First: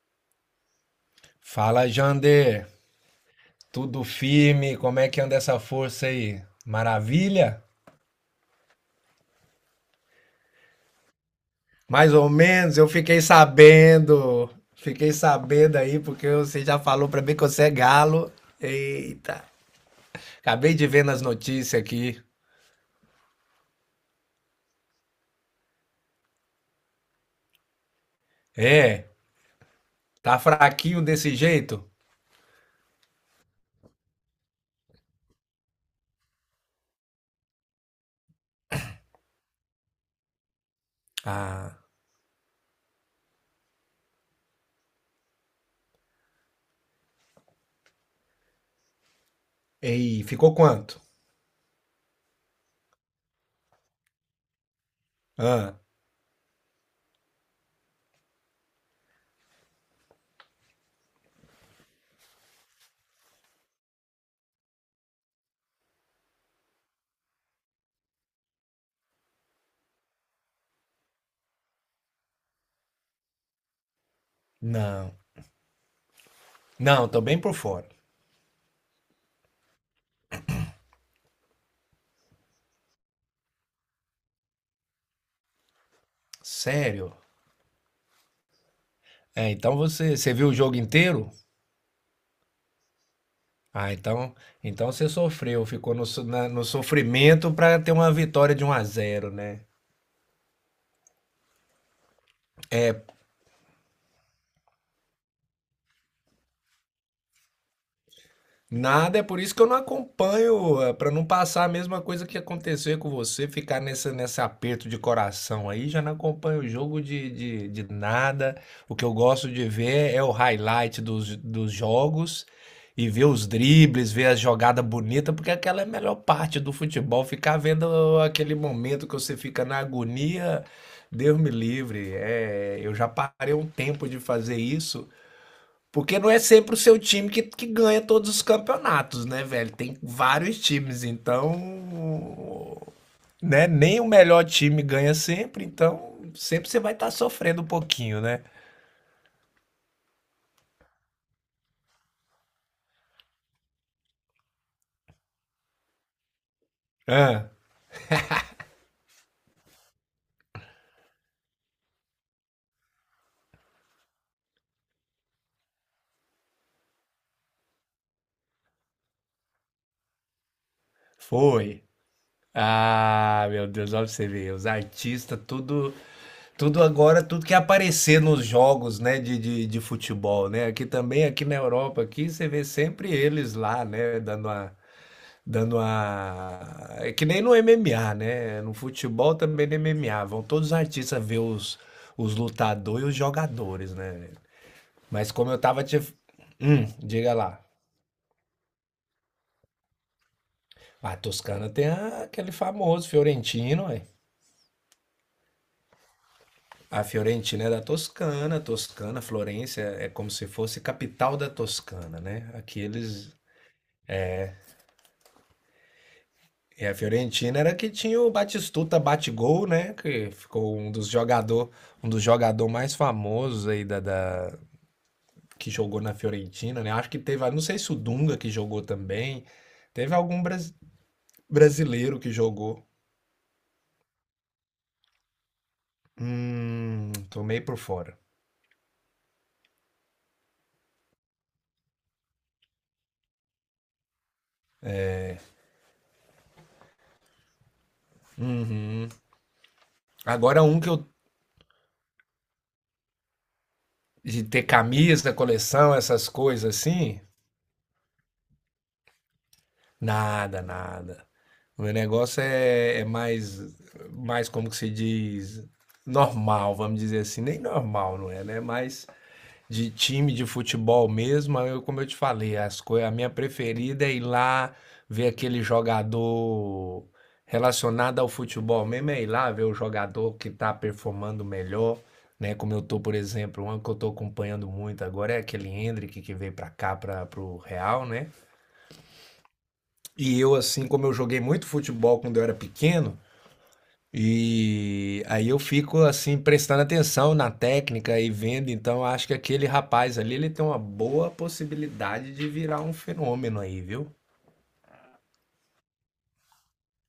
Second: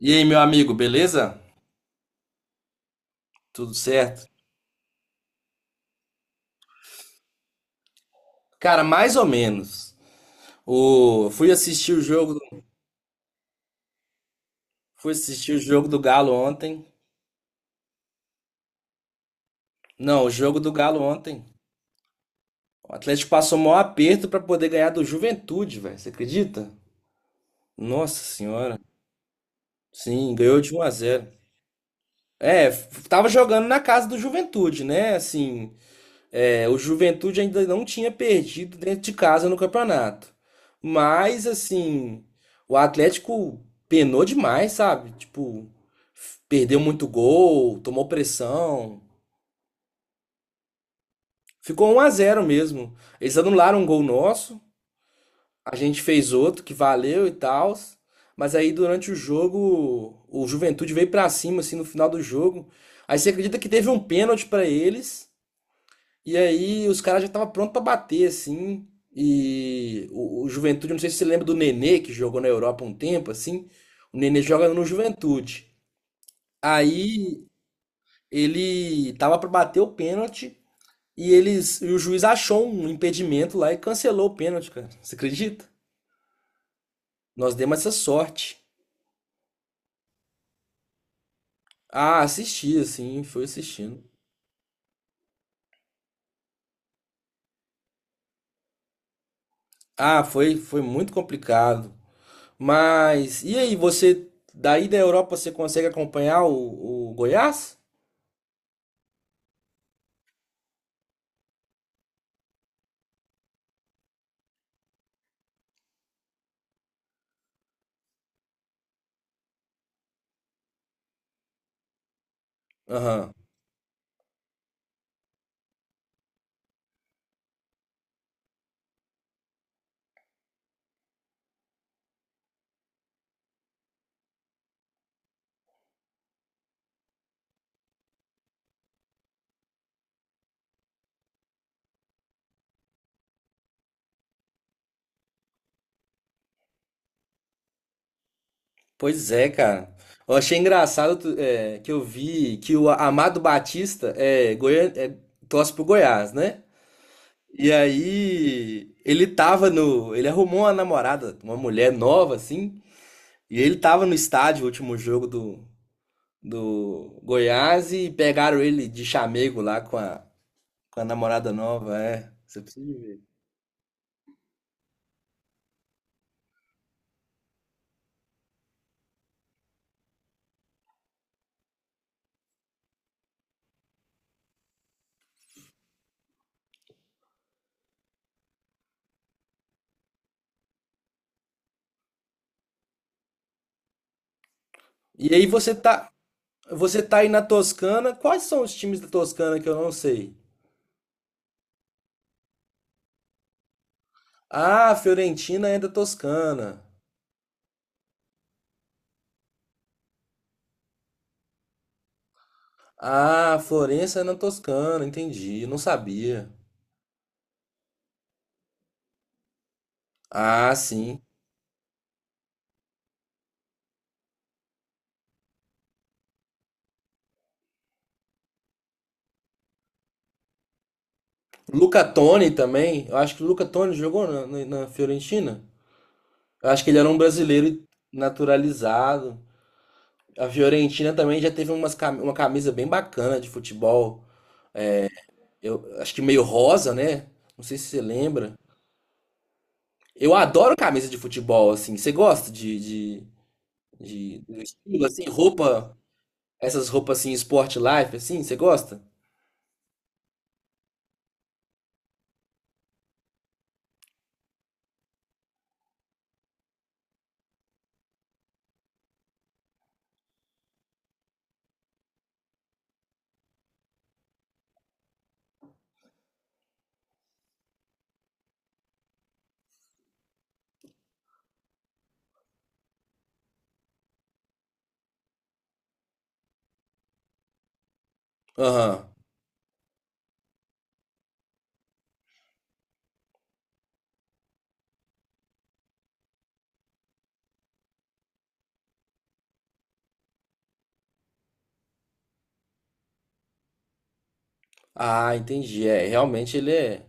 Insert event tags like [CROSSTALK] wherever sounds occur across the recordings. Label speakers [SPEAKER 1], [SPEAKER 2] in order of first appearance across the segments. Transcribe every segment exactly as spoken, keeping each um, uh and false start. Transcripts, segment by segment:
[SPEAKER 1] E aí, meu amigo, beleza?
[SPEAKER 2] Fala, Jander.
[SPEAKER 1] Tudo
[SPEAKER 2] Tudo
[SPEAKER 1] certo?
[SPEAKER 2] firme? Como é que anda essa força aí? Maravilha?
[SPEAKER 1] Cara, mais ou menos. O... Fui assistir o
[SPEAKER 2] Mais ou
[SPEAKER 1] jogo,
[SPEAKER 2] menos, eu fiquei sabendo.
[SPEAKER 1] fui
[SPEAKER 2] Fiquei
[SPEAKER 1] assistir o
[SPEAKER 2] sabendo
[SPEAKER 1] jogo do
[SPEAKER 2] aí porque
[SPEAKER 1] Galo
[SPEAKER 2] você já
[SPEAKER 1] ontem.
[SPEAKER 2] falou pra mim que você é galo. Eita.
[SPEAKER 1] Não, o jogo do
[SPEAKER 2] Acabei de
[SPEAKER 1] Galo
[SPEAKER 2] ver nas
[SPEAKER 1] ontem.
[SPEAKER 2] notícias aqui.
[SPEAKER 1] O Atlético passou o maior aperto pra poder ganhar do Juventude, velho. Você acredita? Nossa senhora.
[SPEAKER 2] É,
[SPEAKER 1] Sim,
[SPEAKER 2] tá
[SPEAKER 1] ganhou de um a
[SPEAKER 2] fraquinho
[SPEAKER 1] zero.
[SPEAKER 2] desse jeito?
[SPEAKER 1] É, f- tava jogando na casa do Juventude, né? Assim, é, o Juventude ainda não tinha perdido dentro de casa no campeonato. Mas,
[SPEAKER 2] Ah.
[SPEAKER 1] assim, o Atlético penou demais, sabe? Tipo, f- perdeu muito gol, tomou pressão.
[SPEAKER 2] Ei, ficou quanto?
[SPEAKER 1] Ficou um a zero mesmo. Eles anularam um gol nosso, a
[SPEAKER 2] Ah,
[SPEAKER 1] gente fez outro que valeu e tal. Mas aí durante o jogo, o Juventude veio pra cima assim no final do jogo. Aí você acredita que teve um pênalti pra eles? E aí os caras já estavam prontos pra bater, assim. E o, o Juventude, não sei se você lembra do Nenê, que jogou na Europa um tempo, assim. O Nenê joga no
[SPEAKER 2] não.
[SPEAKER 1] Juventude.
[SPEAKER 2] Não, tô bem
[SPEAKER 1] Aí
[SPEAKER 2] por fora.
[SPEAKER 1] ele tava pra bater o pênalti e eles, e o juiz achou um impedimento lá e cancelou o pênalti, cara. Você acredita?
[SPEAKER 2] Sério?
[SPEAKER 1] Nós demos essa sorte.
[SPEAKER 2] É, então você, você viu o jogo inteiro?
[SPEAKER 1] Ah, assisti, assim, fui
[SPEAKER 2] Ah,
[SPEAKER 1] assistindo.
[SPEAKER 2] então, então você sofreu, ficou no, so- na- no sofrimento para ter uma vitória de um a zero, né?
[SPEAKER 1] Ah, foi, foi muito complicado. Mas, e aí, você, daí da Europa, você consegue acompanhar o, o Goiás?
[SPEAKER 2] Nada, é por isso que eu não acompanho, para não passar a mesma coisa que aconteceu com você, ficar nessa, nesse aperto de coração aí, já não acompanho o jogo de, de, de nada. O que eu gosto de ver é o highlight dos, dos jogos e ver
[SPEAKER 1] Aham.
[SPEAKER 2] os dribles, ver a jogada bonita, porque aquela é a melhor parte do futebol, ficar vendo aquele momento que você fica na agonia. Deus me livre. É, eu já parei um tempo de fazer isso. Porque não é sempre o seu time que, que ganha todos os campeonatos, né, velho? Tem vários times, então. Né? Nem o melhor time ganha sempre, então sempre você vai estar sofrendo um pouquinho, né?
[SPEAKER 1] Pois é, cara. Eu achei engraçado tu- é, que eu vi que o Amado Batista é, Goian... é, torce pro Goiás, né?
[SPEAKER 2] Ah,
[SPEAKER 1] E aí ele tava no. Ele arrumou uma namorada, uma mulher nova, assim. E ele tava no estádio, o último jogo do, do Goiás, e pegaram ele de chamego lá com a, com a namorada
[SPEAKER 2] foi.
[SPEAKER 1] nova, é. Você precisa de ver.
[SPEAKER 2] Ah, meu Deus, olha pra você ver. Os artistas, tudo, tudo agora, tudo que aparecer nos jogos, né, de, de, de futebol, né? Aqui também, aqui na Europa, aqui você vê sempre eles lá, né, dando uma. Dando a. É que nem no M M A, né? No futebol também no M M A. Vão todos os artistas ver os, os lutadores e os jogadores, né? Mas
[SPEAKER 1] E aí
[SPEAKER 2] como eu
[SPEAKER 1] você
[SPEAKER 2] tava te.
[SPEAKER 1] tá.
[SPEAKER 2] Hum,
[SPEAKER 1] Você tá aí
[SPEAKER 2] diga
[SPEAKER 1] na
[SPEAKER 2] lá.
[SPEAKER 1] Toscana. Quais são os times da Toscana que eu não sei?
[SPEAKER 2] A Toscana tem a- aquele famoso Fiorentino, ué.
[SPEAKER 1] Ah, Fiorentina é da Toscana.
[SPEAKER 2] A Fiorentina é da Toscana. Toscana, Florença é como se fosse capital da Toscana, né? Aqueles.
[SPEAKER 1] Ah, Florença é na Toscana, entendi. Não sabia.
[SPEAKER 2] E a Fiorentina era que tinha o Batistuta Batigol, né? Que
[SPEAKER 1] Ah,
[SPEAKER 2] ficou um dos
[SPEAKER 1] sim.
[SPEAKER 2] jogador, um dos jogador mais famosos aí da, da, que jogou na Fiorentina, né? Acho que teve, não sei se o Dunga que jogou também. Teve algum bras-
[SPEAKER 1] Luca
[SPEAKER 2] brasileiro que
[SPEAKER 1] Toni
[SPEAKER 2] jogou.
[SPEAKER 1] também. Eu acho que o Luca Toni jogou na, na- na Fiorentina. Eu acho que ele era
[SPEAKER 2] Hum,
[SPEAKER 1] um
[SPEAKER 2] tomei por
[SPEAKER 1] brasileiro
[SPEAKER 2] fora.
[SPEAKER 1] naturalizado. A Fiorentina também já teve umas, cam- uma camisa bem bacana de futebol. Eu acho que meio rosa, né? Não sei se você lembra.
[SPEAKER 2] Uhum.
[SPEAKER 1] Eu
[SPEAKER 2] Agora
[SPEAKER 1] adoro
[SPEAKER 2] um que eu
[SPEAKER 1] camisa de futebol, assim. Você gosta de, de, de,
[SPEAKER 2] de
[SPEAKER 1] do
[SPEAKER 2] ter
[SPEAKER 1] estilo, assim,
[SPEAKER 2] camisa, coleção,
[SPEAKER 1] roupa.
[SPEAKER 2] essas coisas
[SPEAKER 1] Essas roupas
[SPEAKER 2] assim,
[SPEAKER 1] assim, sport life, assim, você gosta?
[SPEAKER 2] nada, nada. O meu negócio é, é mais, mais como que se diz, normal, vamos dizer assim. Nem normal, não é, né? Mas de time de futebol mesmo, eu, como eu te falei, as coisas, a minha preferida é ir lá ver aquele jogador relacionado ao futebol mesmo, é ir lá ver o jogador que tá performando melhor, né? Como eu tô, por exemplo, um que eu tô acompanhando muito agora é aquele Hendrick que veio pra cá, para pro Real, né?
[SPEAKER 1] Aham.
[SPEAKER 2] E eu, assim, como eu joguei muito futebol quando eu era pequeno, e aí eu fico assim prestando atenção na técnica e vendo, então acho que aquele rapaz ali ele tem uma boa possibilidade de virar um fenômeno aí, viu?
[SPEAKER 1] Ah, entendi. É, realmente ele é...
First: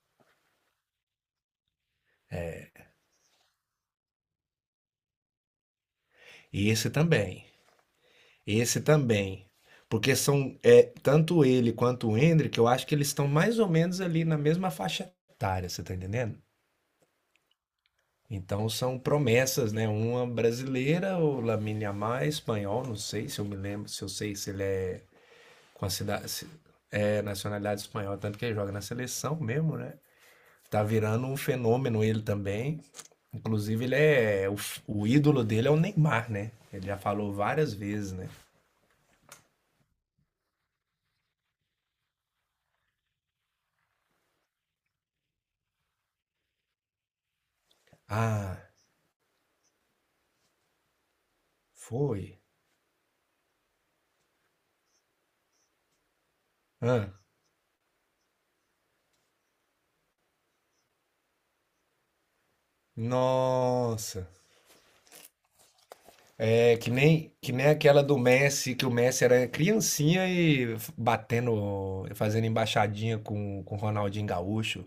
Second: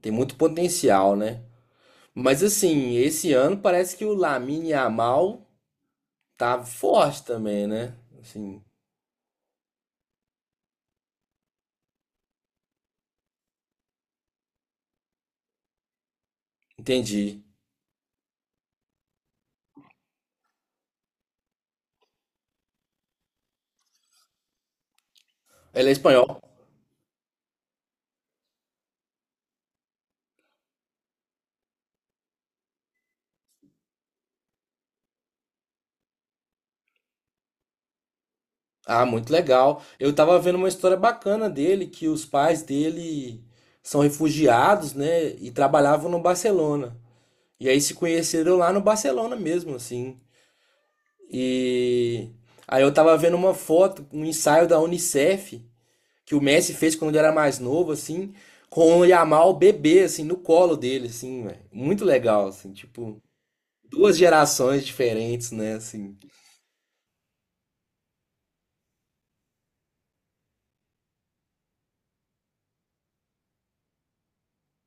[SPEAKER 1] tem muito potencial, né? Mas assim, esse ano parece que o Lamine Yamal tá
[SPEAKER 2] E esse
[SPEAKER 1] forte
[SPEAKER 2] também,
[SPEAKER 1] também, né? Assim,
[SPEAKER 2] esse também, porque são é, tanto ele quanto o Hendrick, eu acho que eles estão mais ou menos ali na mesma faixa etária, você tá entendendo?
[SPEAKER 1] entendi.
[SPEAKER 2] Então são promessas, né? Uma brasileira, o Lamine Yamal é espanhol, não sei se eu me lembro, se eu sei se ele é com
[SPEAKER 1] Ele
[SPEAKER 2] a
[SPEAKER 1] é espanhol.
[SPEAKER 2] cidade. É nacionalidade espanhola, tanto que ele joga na seleção mesmo, né? Tá virando um fenômeno ele também. Inclusive, ele é. O, o ídolo dele é o Neymar, né? Ele já falou várias vezes, né?
[SPEAKER 1] Ah, muito legal. Eu tava vendo uma história bacana dele, que os pais dele são refugiados, né? E trabalhavam no Barcelona. E aí se conheceram
[SPEAKER 2] Ah,
[SPEAKER 1] lá no Barcelona mesmo, assim. E
[SPEAKER 2] foi.
[SPEAKER 1] aí eu tava vendo uma foto, um ensaio da Unicef, que o Messi fez
[SPEAKER 2] Ah,
[SPEAKER 1] quando ele era mais novo, assim, com o Yamal bebê, assim, no colo dele, assim, velho. Muito legal, assim, tipo, duas
[SPEAKER 2] nossa.
[SPEAKER 1] gerações diferentes, né, assim.
[SPEAKER 2] É que nem, que nem aquela do Messi, que o Messi era criancinha e f- batendo, fazendo embaixadinha com com o Ronaldinho Gaúcho.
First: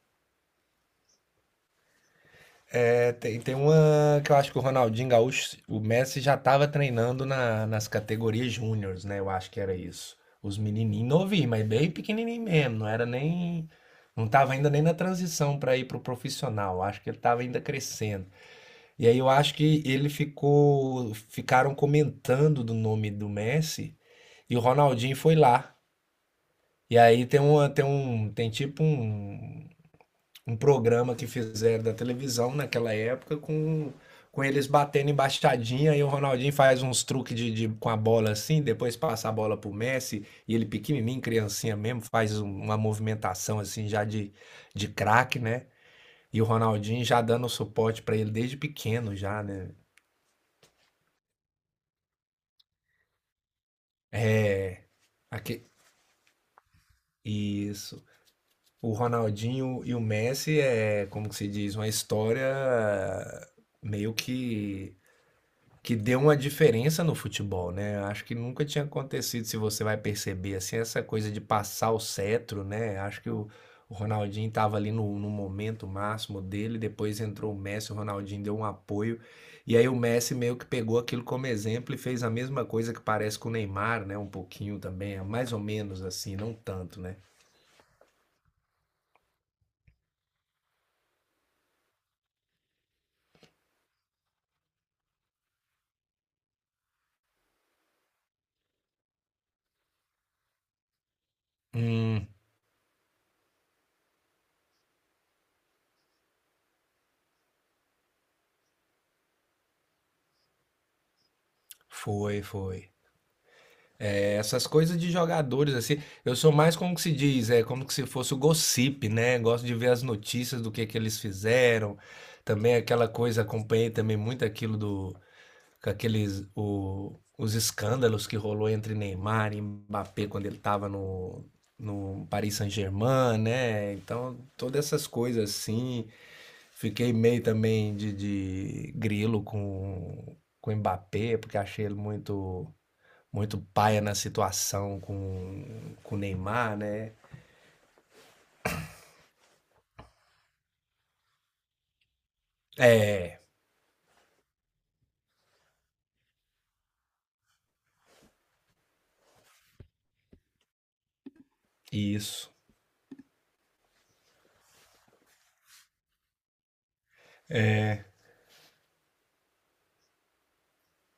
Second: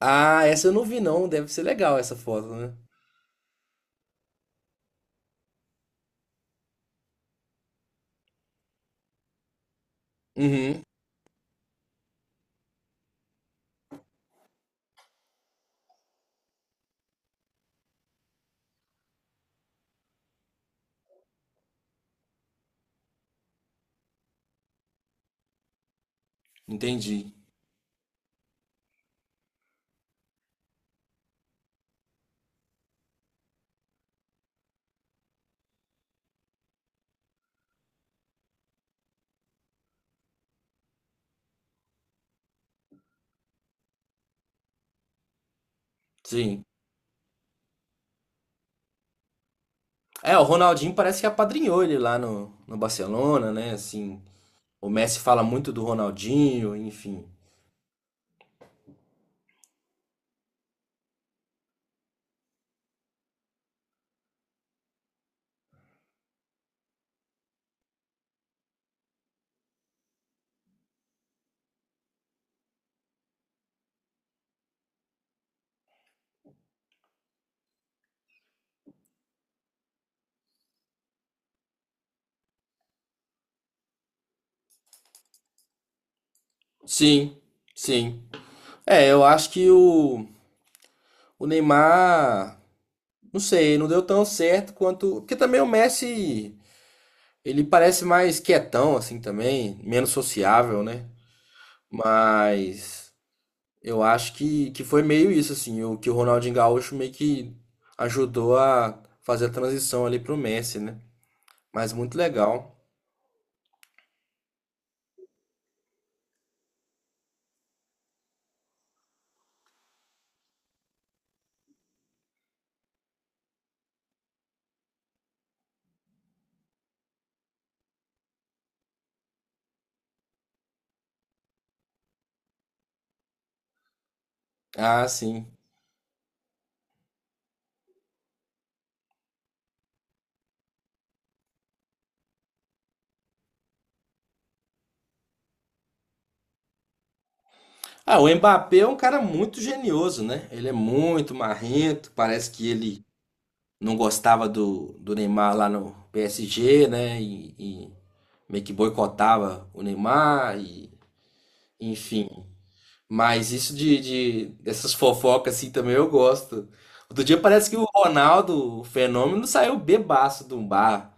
[SPEAKER 1] Ah, essa eu não vi não, deve ser legal essa foto, né?
[SPEAKER 2] É, tem, tem uma que eu acho que o Ronaldinho Gaúcho, o Messi já estava treinando na- nas categorias júniores, né? Eu acho que era isso. Os
[SPEAKER 1] Uhum,
[SPEAKER 2] menininhos novinhos, mas bem pequenininho mesmo. Não era nem. Não estava ainda nem na transição para ir pro profissional. Eu acho que ele estava ainda crescendo. E aí eu acho que ele ficou. Ficaram comentando do nome do Messi e o Ronaldinho foi lá. E aí
[SPEAKER 1] entendi.
[SPEAKER 2] tem uma, tem um, tem tipo um, um programa que fizeram da televisão naquela época com, com eles batendo embaixadinha e o Ronaldinho faz uns truques de, de- com a bola assim, depois passa a bola pro Messi e ele pequenininho, criancinha mesmo, faz um- uma movimentação assim já de, de craque, né? E o
[SPEAKER 1] Sim.
[SPEAKER 2] Ronaldinho já dando suporte pra ele desde pequeno já, né?
[SPEAKER 1] É, o Ronaldinho parece que apadrinhou ele lá no, no Barcelona, né, assim.
[SPEAKER 2] É,
[SPEAKER 1] O Messi fala
[SPEAKER 2] aque-
[SPEAKER 1] muito do Ronaldinho, enfim.
[SPEAKER 2] isso. O Ronaldinho e o Messi é, como que se diz, uma história meio que. Que deu uma diferença no futebol, né? Acho que nunca tinha acontecido, se você vai perceber, assim, essa coisa de passar o cetro, né? Acho que o, o Ronaldinho estava ali no, no momento máximo dele, depois entrou o Messi, o Ronaldinho deu um apoio, e aí o Messi meio que pegou aquilo como exemplo e fez a mesma coisa que parece com o Neymar, né? Um pouquinho também, é mais ou menos assim, não tanto, né?
[SPEAKER 1] Sim, sim. É, eu acho que o O Neymar, não sei, não deu tão certo quanto. Porque também o Messi, ele parece mais quietão, assim, também, menos sociável, né?
[SPEAKER 2] Hum,
[SPEAKER 1] Mas eu acho que, que foi meio isso, assim, o que o Ronaldinho Gaúcho meio que ajudou a fazer a transição ali pro Messi, né? Mas muito
[SPEAKER 2] Foi,
[SPEAKER 1] legal.
[SPEAKER 2] foi. Essas coisas de jogadores, assim, eu sou mais como que se diz, é como que se fosse o gossip, né? Gosto de ver as notícias do que que eles fizeram. Também aquela coisa, acompanhei também muito aquilo do, com aqueles, o- os escândalos que rolou entre Neymar e Mbappé quando ele estava no, no Paris Saint-Germain, né? Então, todas essas
[SPEAKER 1] Ah, sim.
[SPEAKER 2] coisas assim. Fiquei meio também de, de grilo com, com o Mbappé, porque achei ele muito muito paia na situação com com o Neymar, né.
[SPEAKER 1] Ah, o Mbappé é um cara muito genioso, né? Ele é muito marrento, parece que ele
[SPEAKER 2] É,
[SPEAKER 1] não gostava do, do Neymar lá no P S G, né? E, e meio que boicotava o Neymar, e, enfim.
[SPEAKER 2] isso.
[SPEAKER 1] Mas isso de, de- dessas fofocas assim também eu gosto. Outro dia parece que o Ronaldo, o fenômeno, saiu bebaço de um bar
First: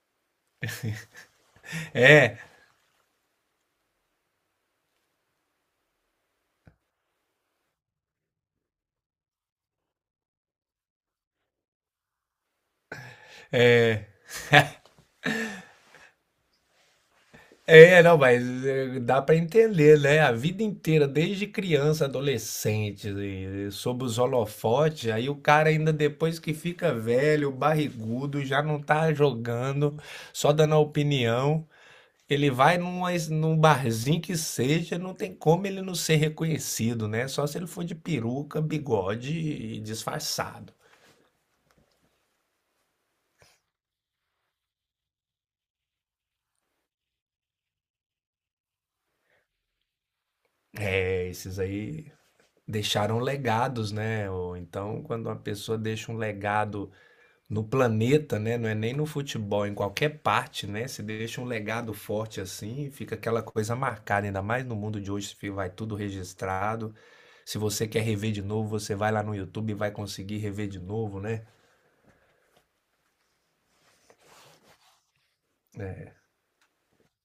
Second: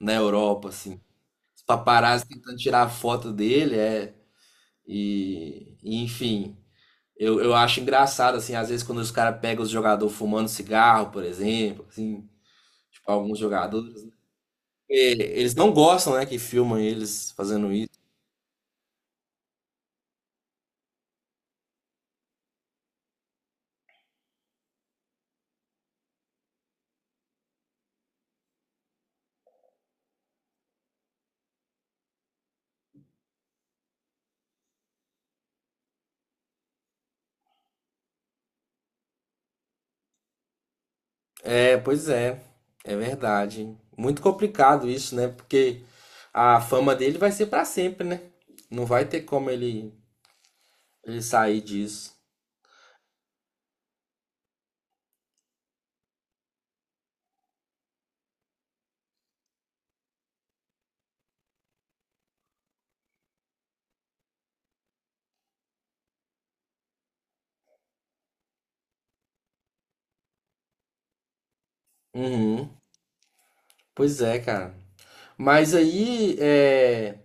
[SPEAKER 1] na Europa, assim. Os paparazzi
[SPEAKER 2] É,
[SPEAKER 1] tentando tirar foto dele, é. E, e, enfim, eu, eu acho engraçado, assim, às vezes quando os caras pegam os jogadores fumando cigarro, por exemplo, assim, tipo, alguns
[SPEAKER 2] é,
[SPEAKER 1] jogadores. Eles não gostam, né, que filmam eles fazendo isso.
[SPEAKER 2] é, não, mas, eh, dá pra entender, né, a vida inteira, desde criança, adolescente, e e sob os holofotes, aí o cara ainda depois que fica velho, barrigudo, já não tá jogando, só dando a opinião, ele vai numa es num barzinho que seja, não tem como ele não ser reconhecido, né, só se ele for de peruca, bigode e disfarçado.
[SPEAKER 1] É, pois é. É verdade. Muito complicado isso, né? Porque a fama dele vai ser pra sempre, né? Não vai ter como ele, ele
[SPEAKER 2] É, esses
[SPEAKER 1] sair
[SPEAKER 2] aí
[SPEAKER 1] disso.
[SPEAKER 2] deixaram legados, né? Ou então, quando uma pessoa deixa um legado no planeta, né? Não é nem no futebol, em qualquer parte, né? Se deixa um legado forte assim, fica aquela coisa marcada, ainda mais no mundo de hoje, fi- vai tudo registrado. Se você quer rever de novo, você vai lá no YouTube e vai conseguir rever de novo, né?
[SPEAKER 1] Uhum. Pois é, cara. Mas aí, é,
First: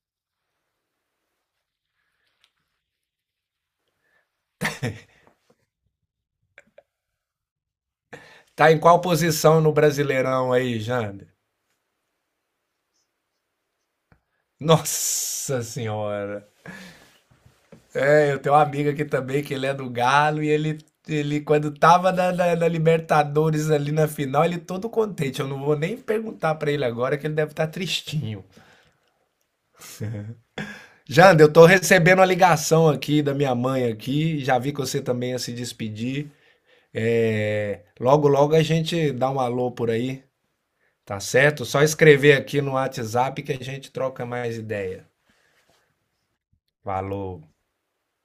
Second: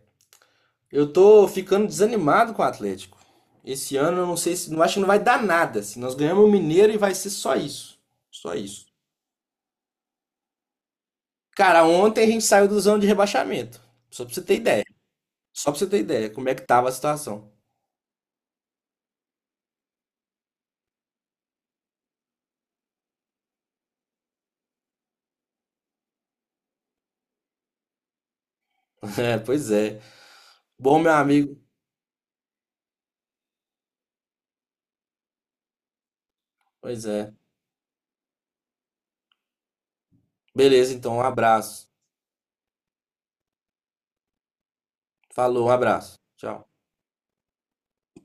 [SPEAKER 1] eu tô ficando desanimado com o Atlético. Esse ano eu não sei se, não acho que não vai dar nada. Se nós ganhamos o Mineiro e vai ser só isso. Só
[SPEAKER 2] Tá em
[SPEAKER 1] isso.
[SPEAKER 2] qual posição no Brasileirão aí, Jander?
[SPEAKER 1] Cara, ontem a gente saiu do zona de rebaixamento. Só pra você ter ideia.
[SPEAKER 2] Nossa
[SPEAKER 1] Só pra você ter ideia, como
[SPEAKER 2] Senhora!
[SPEAKER 1] é que tava a situação.
[SPEAKER 2] É, eu tenho um amigo aqui também, que ele é do Galo, e ele, ele quando tava na, na- na Libertadores ali na final, ele todo contente. Eu não vou nem perguntar pra ele agora, que ele deve estar tristinho.
[SPEAKER 1] [LAUGHS] É, pois é. Bom, meu
[SPEAKER 2] Jander, eu
[SPEAKER 1] amigo.
[SPEAKER 2] tô recebendo uma ligação aqui da minha mãe aqui, já vi que você também ia se despedir.
[SPEAKER 1] Pois é.
[SPEAKER 2] É, logo, logo a gente dá um alô por aí,
[SPEAKER 1] Beleza, então,
[SPEAKER 2] tá
[SPEAKER 1] um
[SPEAKER 2] certo? Só
[SPEAKER 1] abraço.
[SPEAKER 2] escrever aqui no WhatsApp que a gente troca mais ideia.
[SPEAKER 1] Falou, um abraço. Tchau.
[SPEAKER 2] Falou.